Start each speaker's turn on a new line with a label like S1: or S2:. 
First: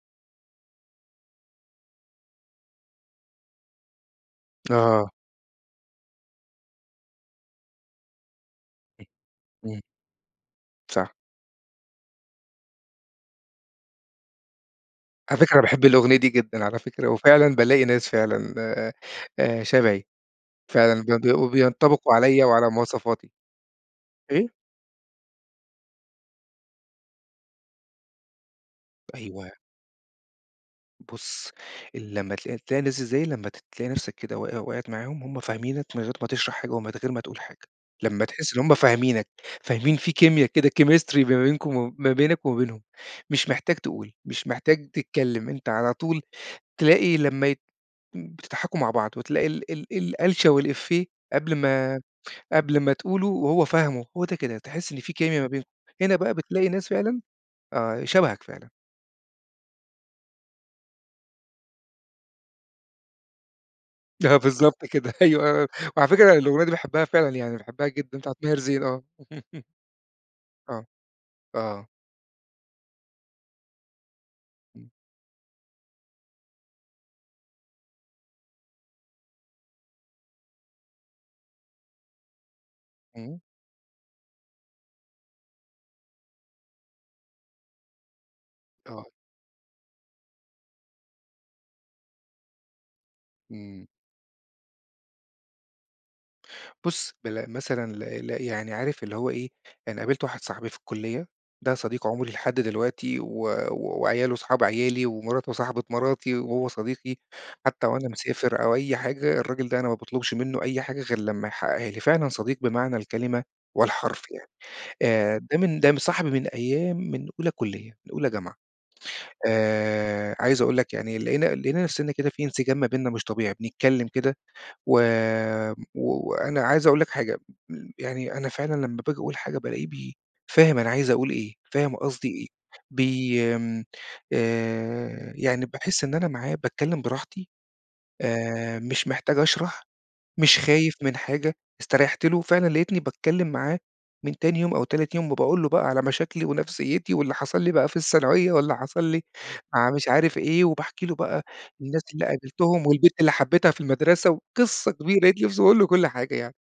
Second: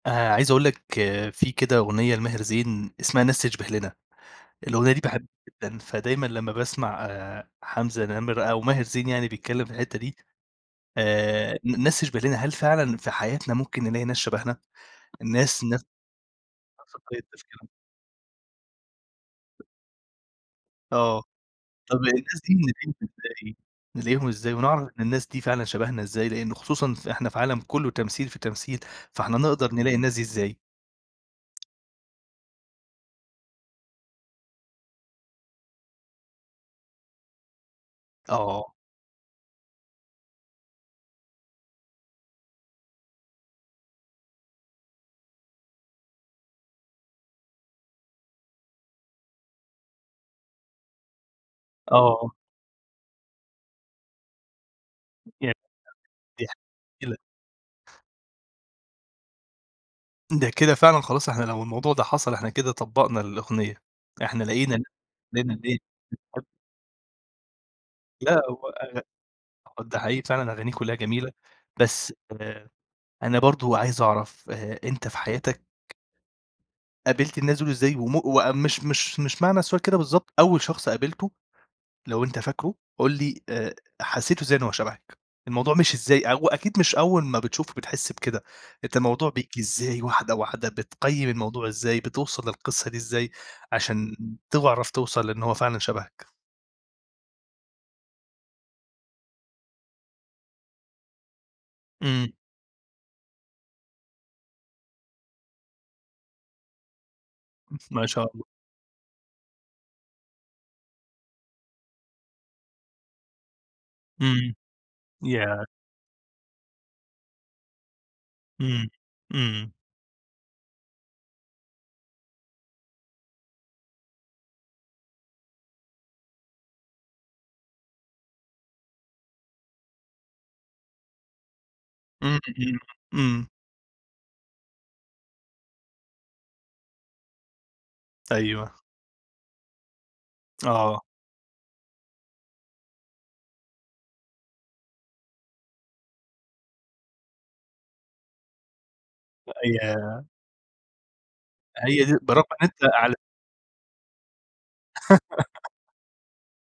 S1: آآ، عايز أقول لك في كده أغنية لماهر زين اسمها "ناس تشْبِه لنا" الأغنية دي
S2: آه.
S1: باحبها جدًا، فدايمًا لمّا باسمع آآ، حمزة نَمِرة أو ماهر زين
S2: [unintelligible]
S1: يعني بيتكلّم في
S2: إمم.
S1: الحِتّة دي،
S2: صح.
S1: آآ ن ناس تشْبِه لنا، هل فعلًا في حياتنا ممكن نلاقي ناس شبهنا،
S2: على فكرة أنا
S1: ناس نفْس
S2: باحب الأغنية دي جدًا على فكرة،
S1: طريقة
S2: وفعلًا
S1: تفكيرنا؟
S2: بالاقي ناس فعلًا، آآ، آآ شبهي فعلًا بي
S1: آه.
S2: وبي
S1: طَب
S2: وبينطَبِقوا
S1: الناس
S2: عليَّ
S1: دي
S2: وعلى
S1: نلاقيهم
S2: مواصفاتي.
S1: إزاي نلاقيهم إزاي
S2: إيه؟
S1: ونعرَف إن الناس دي فعلًا شبهنا إزاي؟ لأنه خصوصًا ف إحنا في عالم كلّه تمثيل في تمثيل، فإحنا
S2: أيوه.
S1: نقدَر نلاقي الناس دي إزاي؟
S2: بُصّ، لمّا تل تلاقي الناس اللي زي دي، لمّا تلاقي نفْسك كده وقِع وقَعت معاهم، هُم فاهمينك من غير ما تشرَح حاجة ومن غير ما تقول حاجة. لما تحس إن هُم
S1: آه.
S2: فاهمينك، فاهمين في كيميا كده chemistry ما بينكم و ما بينك وما بينهم مش محتاج تقول، مش محتاج تتكلّم، أنت على طول تلاقي لمّا ي بتضحَكوا مع بعض وتلاقي ال ال الألشة والإفّيه قبْل ما
S1: آه.
S2: قبْل ما تقوله وهو فاهمه، هو ده كده، تحس إن في كيميا ما بينكم، هنا بقى بتلاقي ناس فعلًا،
S1: [unintelligible]
S2: آه شبَهك فعلًا.
S1: ده كده فعلًا خلاص إحنا لو الموضوع ده حصَل، إحنا كده طبّقنا الأغنية،
S2: آه
S1: إحنا لقينا ال
S2: بالضبط كده،
S1: لقينا
S2: أيوة
S1: الإيه
S2: وعلى فكرة
S1: [unintelligible]
S2: الأغنية دي باحبها فعلًا يعني باحبها جدًا بتاعة
S1: لا
S2: ماهر
S1: هو
S2: زين،
S1: أغ
S2: آه
S1: ده حقيقي فعلًا أغانيه
S2: آه،
S1: كلّها جميلة،
S2: آه.
S1: بس آآ، أنا برضه عايز أعرَف آآ،
S2: إمم.
S1: أنت في حياتك قابِلت الناس دول إزاي وم مش أ مش مش معنى السؤال كده بالضبط، أول شخص قابِلته لو أنت فاكره قُل لي
S2: إمم.
S1: آآ حسّيت إزاي إن هو شبَهك؟ الموضوع مشي إزاي؟ هو أكيد مش أول ما بتشوفه بتحس بكده، أنت
S2: آه.
S1: الموضوع بييجي إزاي؟ واحدة، واحدة، بتقيّم الموضوع إزاي؟ بتوصَل للقِصّة دي إزاي
S2: إمم.
S1: عشان تعرف توصَل لإن هو فعلًا شبهك؟
S2: بُصّ، بل مثلًا ل ل يعني عارف اللي هو إيه، أنا قابلت واحد صاحبي في الكُلّية، ده صديق
S1: إمم.
S2: عمري لحد دلوقتي و وعياله اصحاب عيالي ومراته صاحبة مراتي وهو صديقي، حتى
S1: ما
S2: وأنا
S1: شاء الله.
S2: مسافر أو أي حاجة، الراجل ده أنا ما باطلُبش مِنُّه أي حاجة غير لما يحقّقها لي. فعلًا صديق بمعنى الكلمة والحرف يعني
S1: إمم.
S2: آآ، ده
S1: ياه!
S2: من ده صاحبي من أيام من أولى كُلّية، من أولى جامعة
S1: إمم. إمم.
S2: آآ، عايز أقول لك يعني لقينا لقينا نفْسنا كده في إنسجام ما بيننا مش طبيعي، بنتكلّم كده و و وأنا عايز أقول لك حاجة، م يعني أنا فعلًا لما بآجي أقول حاجة بالاقيه بي فاهم أنا عايز أقول إيه، فاهم قصدي
S1: إمم،
S2: إيه،
S1: إمم،
S2: بي
S1: إمم.
S2: آمم، آآ يعني باحس إن أنا معاه باتكلّم براحتي آآ،
S1: أيوه.
S2: مش محتاج أشرَح، مش خايف
S1: آه.
S2: من حاجة، استريّحت له، فعلًا لقيتني باتكلّم معاه من تاني يوم أو تالت يوم وباقول له بقى على مشاكلي ونفسيّتي واللي حصَل لي بقى في الثانوية واللي حصَل لي
S1: أ
S2: مع مش
S1: ياه!
S2: عارف إيه، وباحكي له بقى
S1: أ
S2: الناس
S1: هي دي،
S2: اللي
S1: برافو إن أنت
S2: قابِلتهم
S1: على
S2: والبنت اللي حبيتها في المدرسة وقِصّة كبيرة، لقيت نفْسي باقول له كلّ حاجة يعني.